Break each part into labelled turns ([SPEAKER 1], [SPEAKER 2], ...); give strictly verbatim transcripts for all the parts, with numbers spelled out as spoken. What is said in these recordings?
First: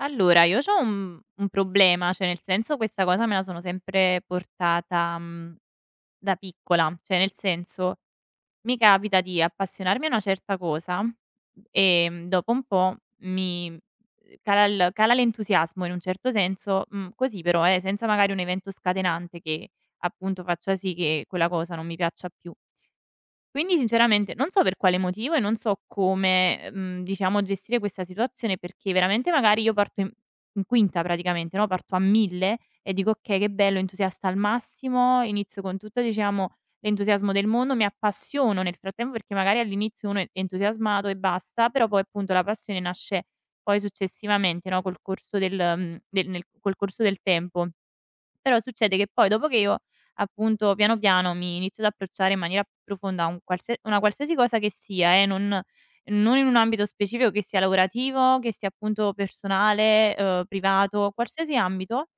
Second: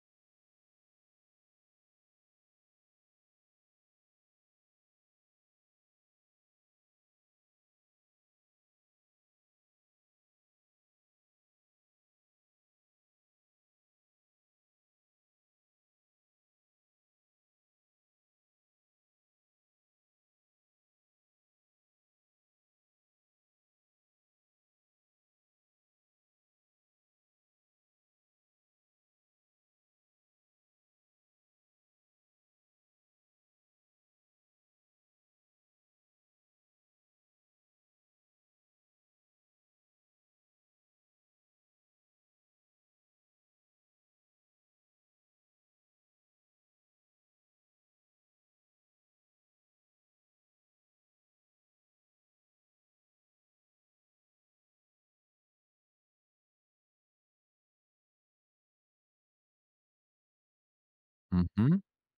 [SPEAKER 1] Allora, io c'ho un un problema, cioè nel senso questa cosa me la sono sempre portata, mhmm, da piccola, cioè nel senso, mi capita di appassionarmi a una certa cosa, ehm, dopo un po' mi ehm, cala il cala l'entusiasmo in un certo senso, mhmm, così però eh, senza magari un evento scatenante che appunto faccia sì che quella cosa non mi piaccia più. Quindi sinceramente non so per quale motivo e non so come, mhmm, diciamo gestire questa situazione perché veramente magari io parto in in quinta praticamente, no, parto a mille e dico: "Okay, che bello, entusiasta al massimo", inizio con tutto, diciamo, l'entusiasmo del mondo, mi appassiono nel frattempo perché magari all'inizio uno è entusiasmato e basta, però poi appunto la passione nasce poi successivamente, no, col corso del mhmm, del nel col corso del tempo. Però succede che poi dopo che io, appunto, piano piano mi inizio ad approcciare in maniera più profonda a un qualsia una qualsiasi cosa che sia, eh, non non in un ambito specifico che sia lavorativo, che sia appunto personale, uhm, privato, qualsiasi
[SPEAKER 2] Mh-mh.
[SPEAKER 1] ambito,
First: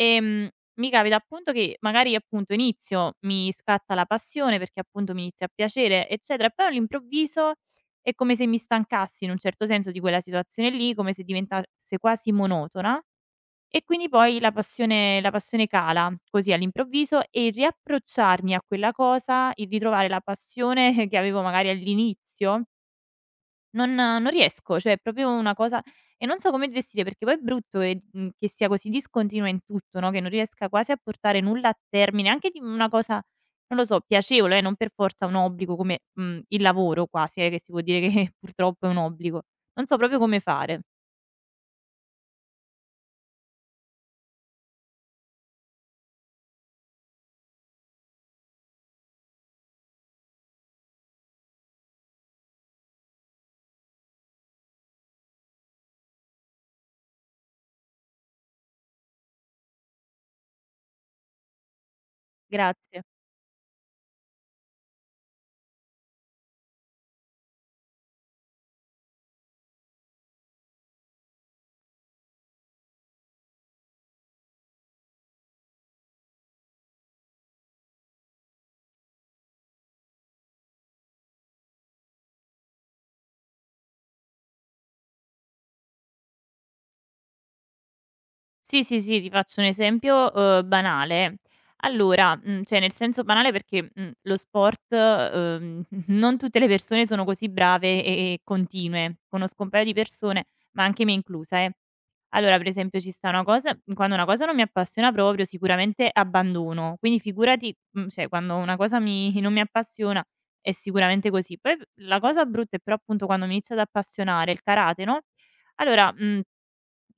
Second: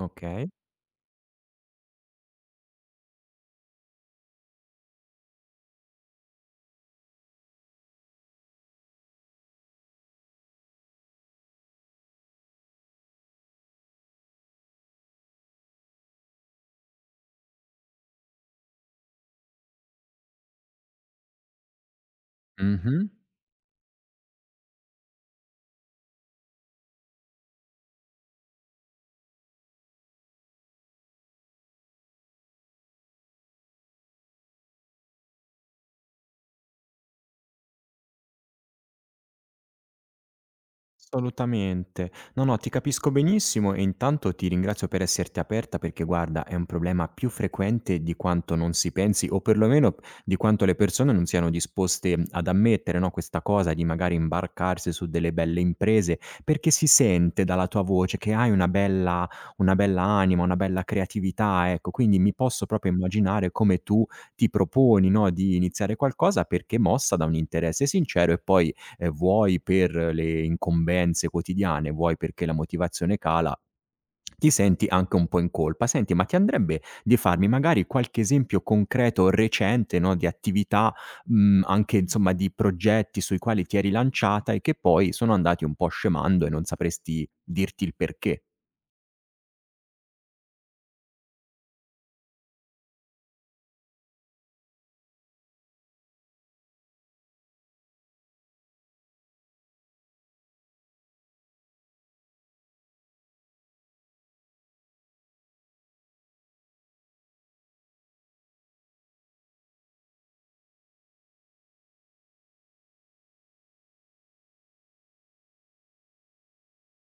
[SPEAKER 2] Okay.
[SPEAKER 1] mi capita appunto che magari, appunto, inizio, mi scatta la passione perché appunto mi inizia a piacere, eccetera, e poi all'improvviso è come se mi stancassi in un certo senso di quella situazione lì, come se diventasse quasi monotona e quindi poi la passione la passione cala, così all'improvviso, e il riapprocciarmi a quella cosa, il ritrovare la passione che avevo magari all'inizio,
[SPEAKER 2] Mh-mh.
[SPEAKER 1] non non riesco, cioè è proprio una cosa e non so come gestire, perché poi è brutto e mhmm, che sia così discontinua in tutto, no, che non riesca quasi a portare nulla a termine, anche di una cosa, non lo so, piacevole, eh, non per forza un obbligo come, mhmm, il lavoro quasi, eh, che si può dire che purtroppo è un obbligo. Non so proprio come fare.
[SPEAKER 2] Assolutamente. No, no, ti capisco benissimo e intanto ti ringrazio per esserti aperta perché guarda, è un problema più frequente di quanto non si pensi o perlomeno di quanto le persone non siano disposte mhmm, ad ammettere, no, questa cosa di magari imbarcarsi su delle belle imprese, perché si sente dalla tua voce che hai una bella una bella anima, una bella creatività, ecco. Quindi mi posso proprio
[SPEAKER 1] Grazie.
[SPEAKER 2] immaginare come tu ti proponi, no, di iniziare qualcosa perché mossa da un interesse sincero e poi ehm, vuoi per le incombenze quotidiane, vuoi perché la motivazione cala, ti senti anche un po' in colpa. Senti, ma ti andrebbe di farmi magari qualche esempio concreto recente, no, di attività, mhmm, anche insomma di progetti sui quali ti eri lanciata e che poi sono andati un po' scemando e non sapresti dirti il perché?
[SPEAKER 1] Sì, sì, sì, ti faccio un esempio, uhm, banale. Allora, mhmm, cioè nel senso banale perché, mhmm, lo sport, uhm, non tutte le persone sono così brave e e continue. Conosco un paio di persone, ma anche me inclusa, eh. Allora, per esempio, ci sta una cosa, mhmm, quando una cosa non mi appassiona proprio, sicuramente abbandono. Quindi figurati, mhmm, cioè quando una cosa mi non mi appassiona è sicuramente così. Poi la cosa brutta è però appunto quando mi inizia ad appassionare il karate, no, allora, mhmm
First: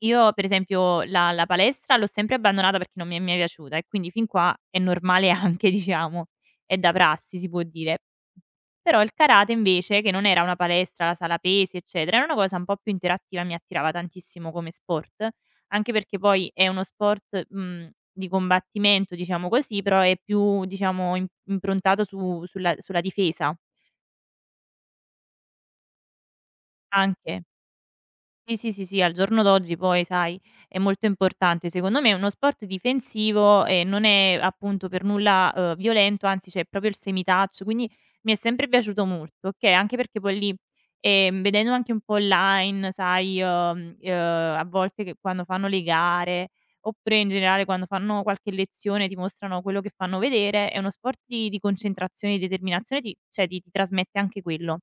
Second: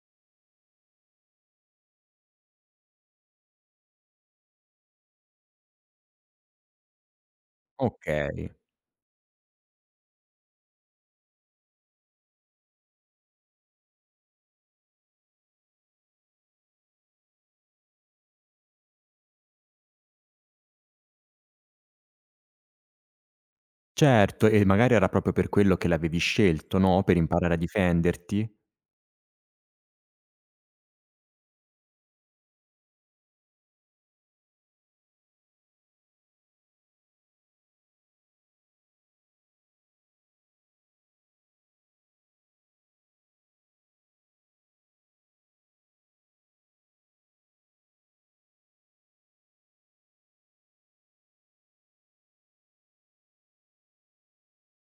[SPEAKER 1] io per esempio la la palestra l'ho sempre abbandonata perché non mi è mai piaciuta e quindi fin qua è normale anche, diciamo, è da prassi si può dire.
[SPEAKER 2] Okay.
[SPEAKER 1] Però il karate invece, che non era una palestra, la sala pesi eccetera, era una cosa un po' più interattiva, mi attirava tantissimo come sport, anche perché poi è uno sport, mhmm, di combattimento diciamo così, però è più diciamo im improntato su sulla sulla difesa
[SPEAKER 2] Certo, e magari era proprio per quello che l'avevi scelto, no, per
[SPEAKER 1] anche.
[SPEAKER 2] imparare a difenderti?
[SPEAKER 1] Sì, sì, sì, sì, al giorno d'oggi poi sai, è molto importante. Secondo me è uno sport difensivo e non è appunto per nulla, uhm, violento, anzi c'è proprio il semitaccio, quindi mi è sempre piaciuto molto, okay, anche perché poi lì, ehm, vedendo anche un po' online sai, uhm, uhm, a volte che quando fanno le gare, oppure in generale quando fanno qualche lezione, ti mostrano quello che fanno vedere, è uno sport di di concentrazione e di determinazione, ti cioè ti ti trasmette anche quello.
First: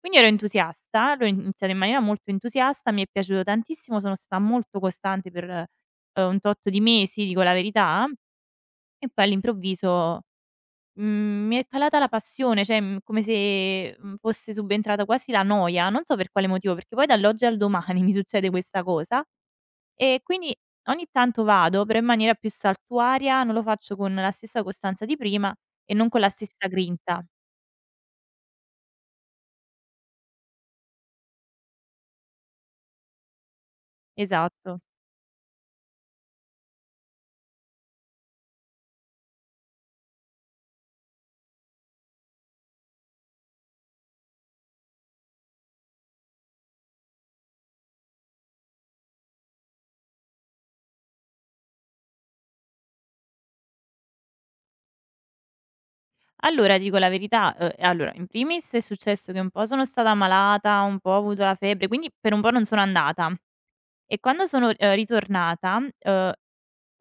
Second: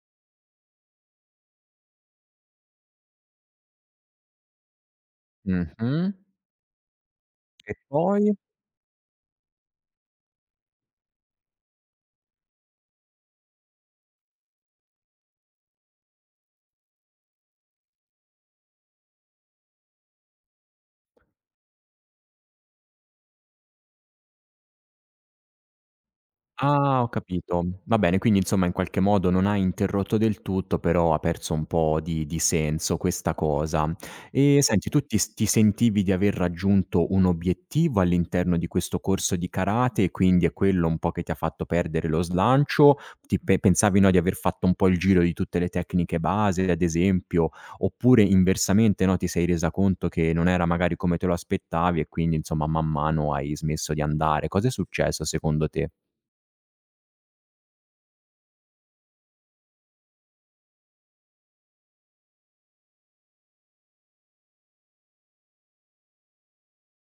[SPEAKER 1] Quindi ero entusiasta, l'ho iniziato in maniera molto entusiasta, mi è piaciuto tantissimo, sono stata molto costante per, ehm,
[SPEAKER 2] Mh-mh.
[SPEAKER 1] un tot di mesi, dico la
[SPEAKER 2] E
[SPEAKER 1] verità,
[SPEAKER 2] poi?
[SPEAKER 1] e poi all'improvviso, mhmm, mi è calata la passione, cioè, mhmm, come se, mhmm, fosse subentrata quasi la noia, non so per quale motivo, perché poi dall'oggi al domani mi succede questa cosa e quindi ogni tanto vado, però in maniera più saltuaria, non lo faccio con la stessa costanza di prima e non con la stessa
[SPEAKER 2] Ah, ho
[SPEAKER 1] grinta.
[SPEAKER 2] capito. Va bene, quindi insomma in qualche modo non ha interrotto del tutto, però ha perso un po' di di senso questa cosa. E
[SPEAKER 1] Esatto.
[SPEAKER 2] senti, tu ti s ti sentivi di aver raggiunto un obiettivo all'interno di questo corso di karate e quindi è quello un po' che ti ha fatto perdere lo slancio? Ti pe pensavi, no, di aver fatto un po' il giro di tutte le tecniche base, ad esempio, oppure inversamente, no, ti sei resa conto che non era magari come te lo aspettavi e quindi insomma man mano hai smesso di andare. Cosa è successo secondo te?
[SPEAKER 1] Allora, ti dico la verità, uhm, allora in primis è successo che un po' sono stata malata, un po' ho avuto la febbre, quindi per un po' non sono andata e quando sono, uhm, ritornata, uhm,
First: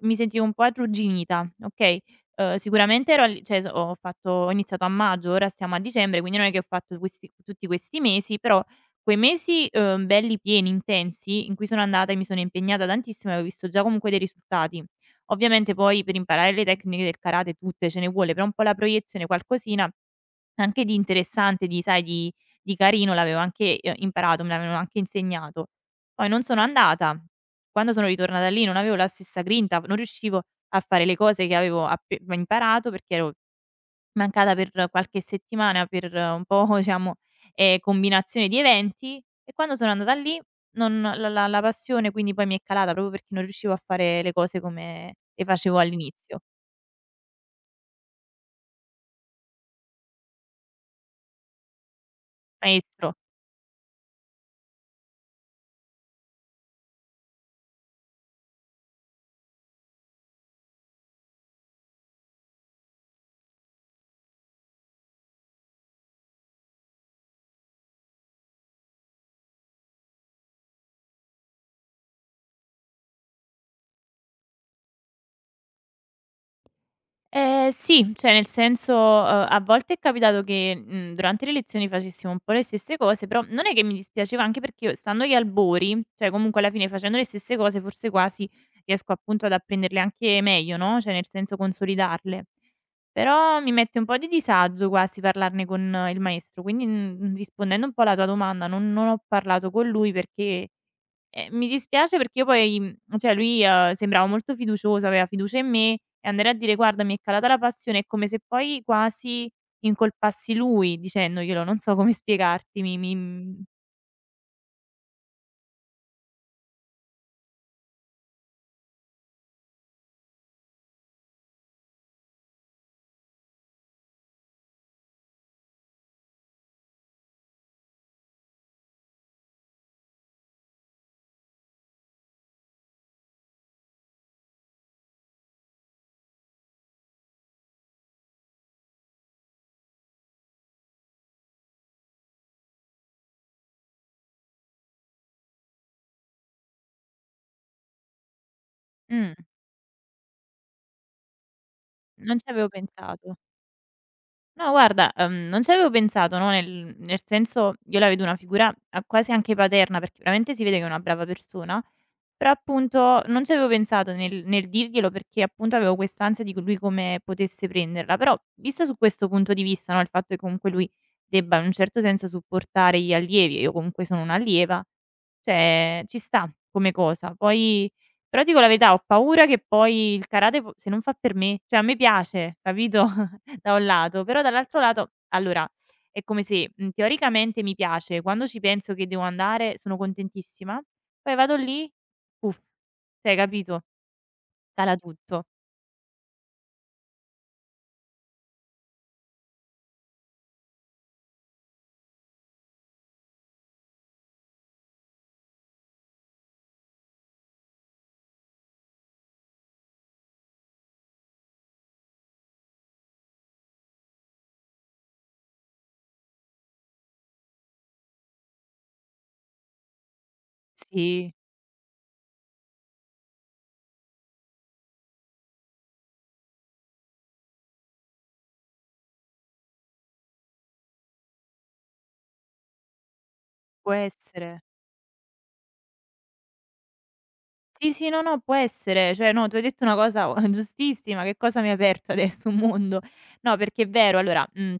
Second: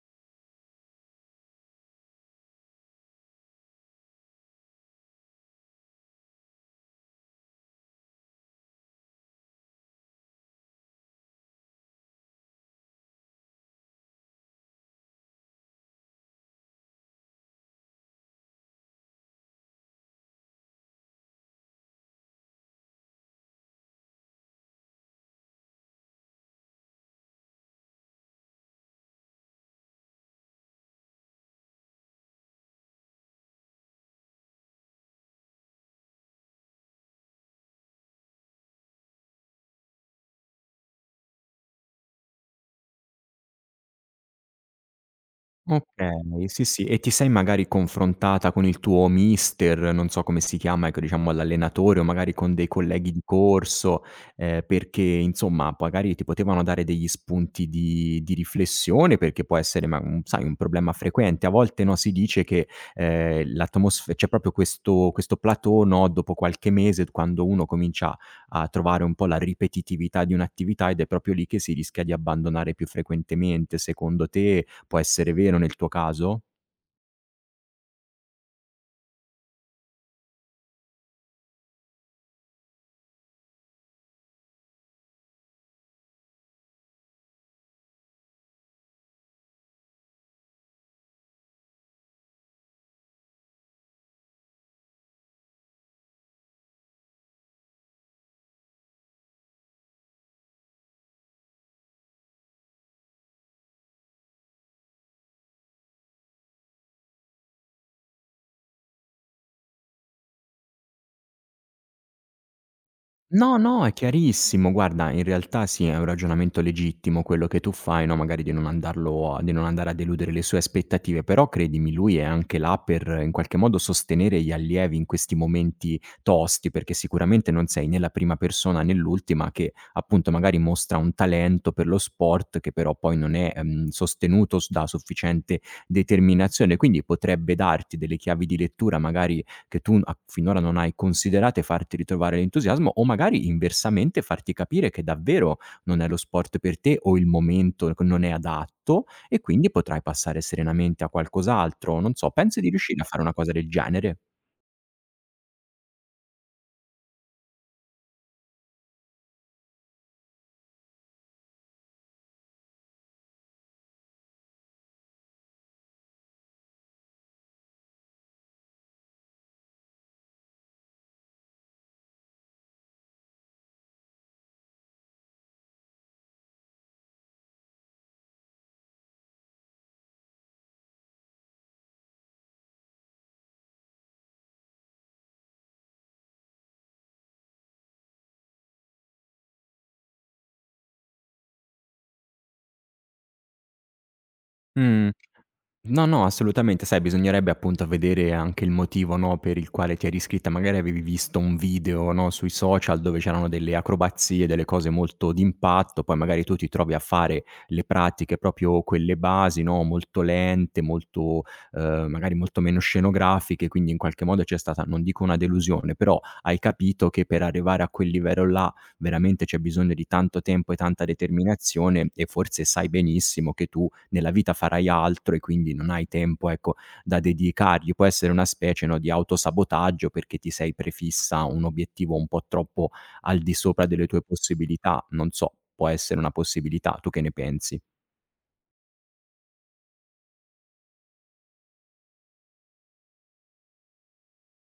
[SPEAKER 1] mi sentivo un po' arrugginita, okay, uhm, sicuramente ero al cioè so ho fatto ho iniziato a maggio, ora stiamo a dicembre, quindi non è che ho fatto questi tutti questi mesi, però quei mesi, uhm, belli pieni, intensi, in cui sono andata e mi sono impegnata tantissimo e avevo visto già comunque dei risultati. Ovviamente poi per imparare le tecniche del karate tutte ce ne vuole, però un po' la proiezione, qualcosina anche di interessante, di sai, di di carino l'avevo anche, ehm, imparato, me l'avevano anche insegnato. Poi non sono andata, quando sono ritornata lì non avevo la stessa grinta, non riuscivo a fare le cose che avevo appe imparato perché ero mancata per qualche settimana, per eh, un po', diciamo, ehm, combinazione di eventi, e quando sono andata lì non la la la passione quindi poi mi è calata proprio perché non riuscivo a fare le cose come le facevo all'inizio.
[SPEAKER 2] Okay, sì, sì. E ti sei magari confrontata con il tuo mister, non so come si chiama, ecco, diciamo l'allenatore o magari con dei colleghi
[SPEAKER 1] Maestro.
[SPEAKER 2] di corso, ehm, perché insomma magari ti potevano dare degli spunti di di riflessione, perché può essere ma un sai, un problema frequente. A volte, no, si dice che, ehm, l'atmosf c'è proprio questo questo plateau, no, dopo qualche mese quando uno comincia a trovare un po' la ripetitività di un'attività ed è proprio lì che si rischia di abbandonare più frequentemente. Secondo te può essere vero nel tuo caso?
[SPEAKER 1] Ehm, sì, cioè nel senso, uhm, a volte è capitato che, mhmm, durante le lezioni facessimo un po' le stesse cose, però non è che mi dispiaceva, anche perché io stando agli albori, cioè comunque alla fine facendo le stesse cose forse quasi riesco appunto ad apprenderle anche meglio, no, cioè nel senso consolidarle. Però mi mette un po' di disagio quasi parlarne con, eh, il maestro, quindi, mhmm, rispondendo un po' alla tua domanda, non non ho parlato con lui perché, eh, mi dispiace perché io poi, mhmm, cioè lui, uhm, sembrava molto fiducioso, aveva fiducia in me e andare a dire: "Guarda, mi è calata la passione", è come se poi quasi incolpassi lui dicendoglielo, non so come spiegarti. mi mi
[SPEAKER 2] No,
[SPEAKER 1] mhmm,
[SPEAKER 2] no, è chiarissimo. Guarda, in realtà sì, è un ragionamento legittimo quello che tu fai, no, magari di non andarlo a di non andare a deludere le sue aspettative, però credimi, lui è anche là per, eh, in qualche modo, sostenere gli allievi in questi momenti tosti, perché sicuramente non sei né la prima persona né l'ultima che, appunto, magari mostra un talento per lo sport che però poi non è, ehm, sostenuto s da sufficiente determinazione. Quindi potrebbe darti delle chiavi di lettura magari che tu a finora non hai considerato e farti ritrovare l'entusiasmo o magari inversamente farti capire che davvero non è lo sport per te o il momento c non è adatto
[SPEAKER 1] Mh.
[SPEAKER 2] e quindi potrai passare serenamente a qualcos'altro. Non so,
[SPEAKER 1] Non ci
[SPEAKER 2] pensi
[SPEAKER 1] avevo
[SPEAKER 2] di riuscire a fare una
[SPEAKER 1] pensato.
[SPEAKER 2] cosa del genere?
[SPEAKER 1] No guarda, uhm, non ci avevo pensato, no, nel nel senso io la vedo una figura a quasi anche paterna, perché veramente si vede che è una brava persona. Però appunto non ci avevo pensato nel nel dirglielo perché appunto avevo quest'ansia di co lui come potesse prenderla, però visto su questo punto di vista, no, il fatto che comunque lui debba in un certo senso supportare gli allievi, e io comunque sono un'allieva, cioè ci sta come cosa. Poi però dico la verità, ho paura che poi il karate po se non fa per me, cioè a me piace, capito, da un lato, però dall'altro lato allora è come se, mhmm, teoricamente mi piace, quando ci penso che devo andare sono contentissima, poi vado lì. Uff, cioè capito? Cala
[SPEAKER 2] Mh.
[SPEAKER 1] tutto.
[SPEAKER 2] No, no, assolutamente. Sai, bisognerebbe appunto vedere anche il motivo, no, per il quale ti eri iscritta. Magari avevi visto un video, no, sui social dove c'erano delle acrobazie, delle cose molto d'impatto, poi magari tu ti trovi a fare le pratiche proprio quelle basi, no, molto lente, molto, eh, magari molto meno scenografiche, quindi in qualche modo c'è stata, non dico una delusione, però hai capito che per arrivare a quel livello là veramente c'è bisogno di tanto tempo e tanta
[SPEAKER 1] Sì,
[SPEAKER 2] determinazione e forse sai benissimo che tu nella vita farai altro e quindi non hai tempo, ecco, da dedicargli. Può essere una specie, no, di autosabotaggio perché ti sei prefissa un obiettivo un po' troppo al di sopra
[SPEAKER 1] può
[SPEAKER 2] delle tue
[SPEAKER 1] essere.
[SPEAKER 2] possibilità, non so, può essere una possibilità. Tu che ne pensi?
[SPEAKER 1] Sì, sì, no, no, può essere. Cioè, no, tu hai detto una cosa giustissima, che cosa mi hai aperto adesso un mondo. No, perché è vero, allora, mhmm,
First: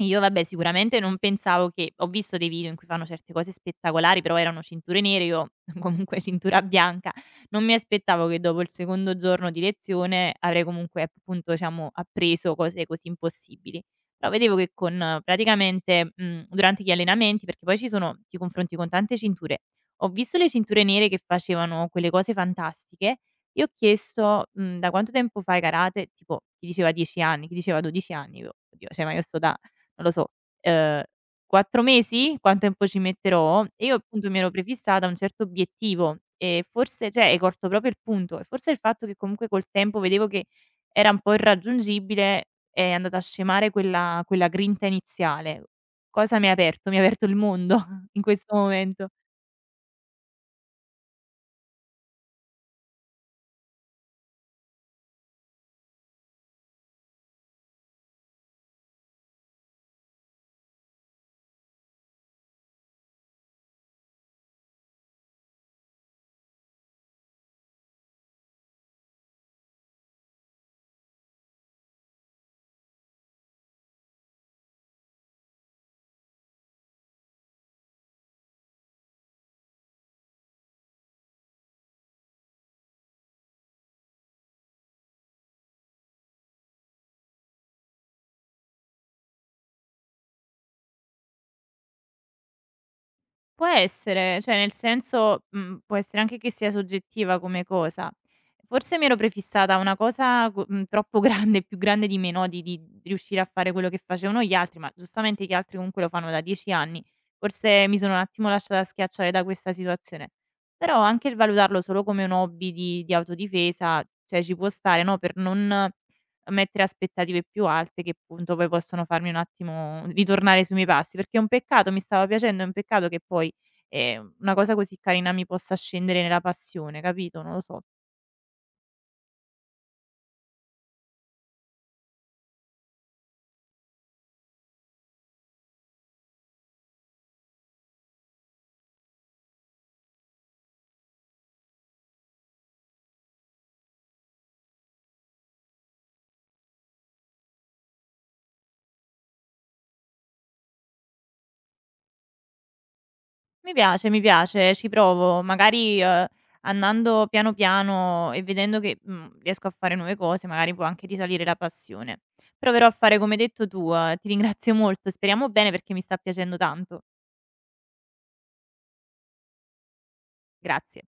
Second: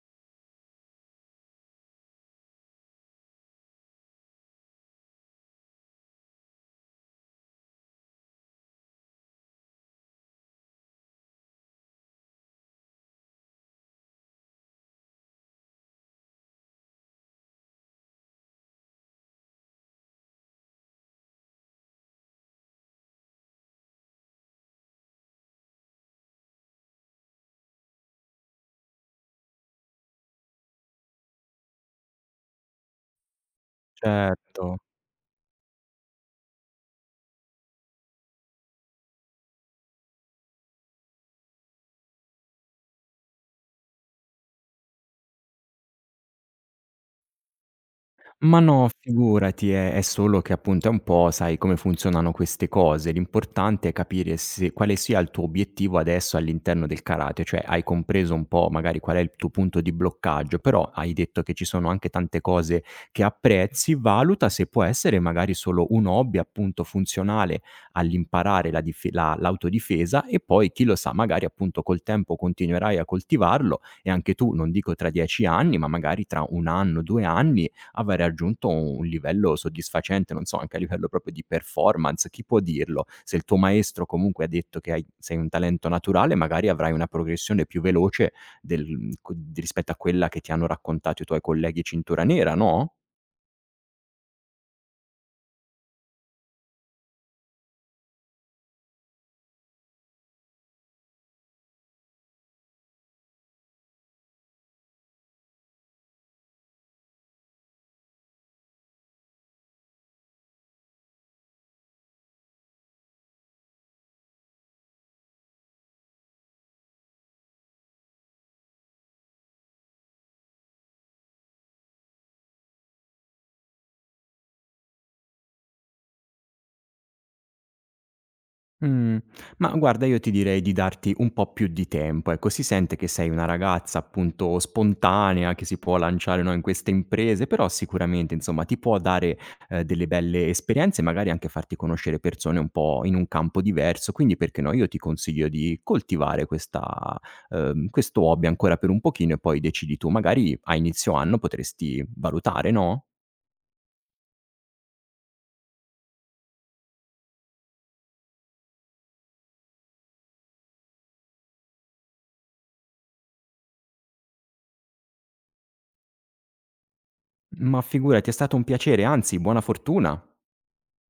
[SPEAKER 1] io vabbè sicuramente non pensavo che ho visto dei video in cui fanno certe cose spettacolari, però erano cinture nere, io comunque cintura bianca, non mi aspettavo che dopo il secondo giorno di lezione avrei comunque appunto, diciamo, appreso cose così impossibili. Però vedevo che con, eh, praticamente, mhmm, durante gli allenamenti perché poi ci sono ti confronti con tante cinture, ho visto le cinture nere che facevano quelle cose fantastiche e ho chiesto, mhmm: "Da quanto tempo fai karate?" Tipo chi diceva 10 anni, chi diceva 12 anni, io: "Oddio, cioè ma io sto da non lo so, uhm, 4 mesi? Quanto tempo ci metterò?" E io appunto mi ero
[SPEAKER 2] Certo.
[SPEAKER 1] prefissata un certo obiettivo e forse cioè hai colto proprio il punto, e forse il fatto che comunque col tempo vedevo che era un po' irraggiungibile è andata a scemare quella quella grinta iniziale. Cosa mi ha aperto? Mi ha aperto il mondo in questo
[SPEAKER 2] Ma no,
[SPEAKER 1] momento.
[SPEAKER 2] figurati, è è solo che appunto è un po' sai come funzionano queste cose. L'importante è capire se quale sia il tuo obiettivo adesso all'interno del karate, cioè hai compreso un po' magari qual è il tuo punto di bloccaggio, però hai detto che ci sono anche tante cose che apprezzi, valuta se può essere magari solo un hobby appunto funzionale all'imparare la dif la l'autodifesa e poi chi lo sa, magari appunto col tempo continuerai a coltivarlo e anche tu, non dico tra dieci anni, ma magari tra un anno, due anni aver raggiunto un livello soddisfacente, non so, anche a livello proprio di performance, chi può dirlo? Se il tuo maestro comunque ha detto che hai sei un talento naturale, magari avrai una progressione più veloce del mhmm, co di- rispetto a quella che ti hanno raccontato i tuoi colleghi cintura nera, no?
[SPEAKER 1] Può essere, cioè nel senso, mhmm, può essere anche che sia soggettiva come cosa. Forse mi ero prefissata una cosa co mhmm, troppo grande, più grande di me, no, di di riuscire a fare quello che facevano gli altri, ma giustamente gli altri comunque lo fanno da 10 anni. Forse mi sono un attimo lasciata schiacciare da questa situazione. Però anche il valutarlo solo come un hobby di di autodifesa, cioè ci può stare, no, per non mettere aspettative più alte che appunto poi possono farmi un attimo ritornare sui miei passi, perché è un peccato, mi stava piacendo, è un peccato che poi, ehm, una cosa così carina mi possa scendere nella passione, capito? Non lo so.
[SPEAKER 2] Mh. Ma guarda io ti direi di darti un po' più di tempo, ecco. Si sente che sei una ragazza appunto spontanea, che si può lanciare, no, in queste imprese, però sicuramente insomma ti può dare, ehm, delle belle esperienze, magari anche farti conoscere persone un po' in un campo diverso, quindi perché no, io ti consiglio di coltivare questa ehm, questo hobby ancora per un pochino e poi decidi tu. Magari a inizio anno potresti valutare, no?
[SPEAKER 1] Mi piace, mi piace, ci provo, magari, uhm, andando piano piano e vedendo che, mhmm, riesco a fare nuove cose, magari può anche risalire la passione. Proverò a fare come hai detto tu, uhm, ti ringrazio molto, speriamo bene perché mi sta piacendo tanto.
[SPEAKER 2] Ma figurati, è stato un piacere, anzi buona fortuna.
[SPEAKER 1] Grazie.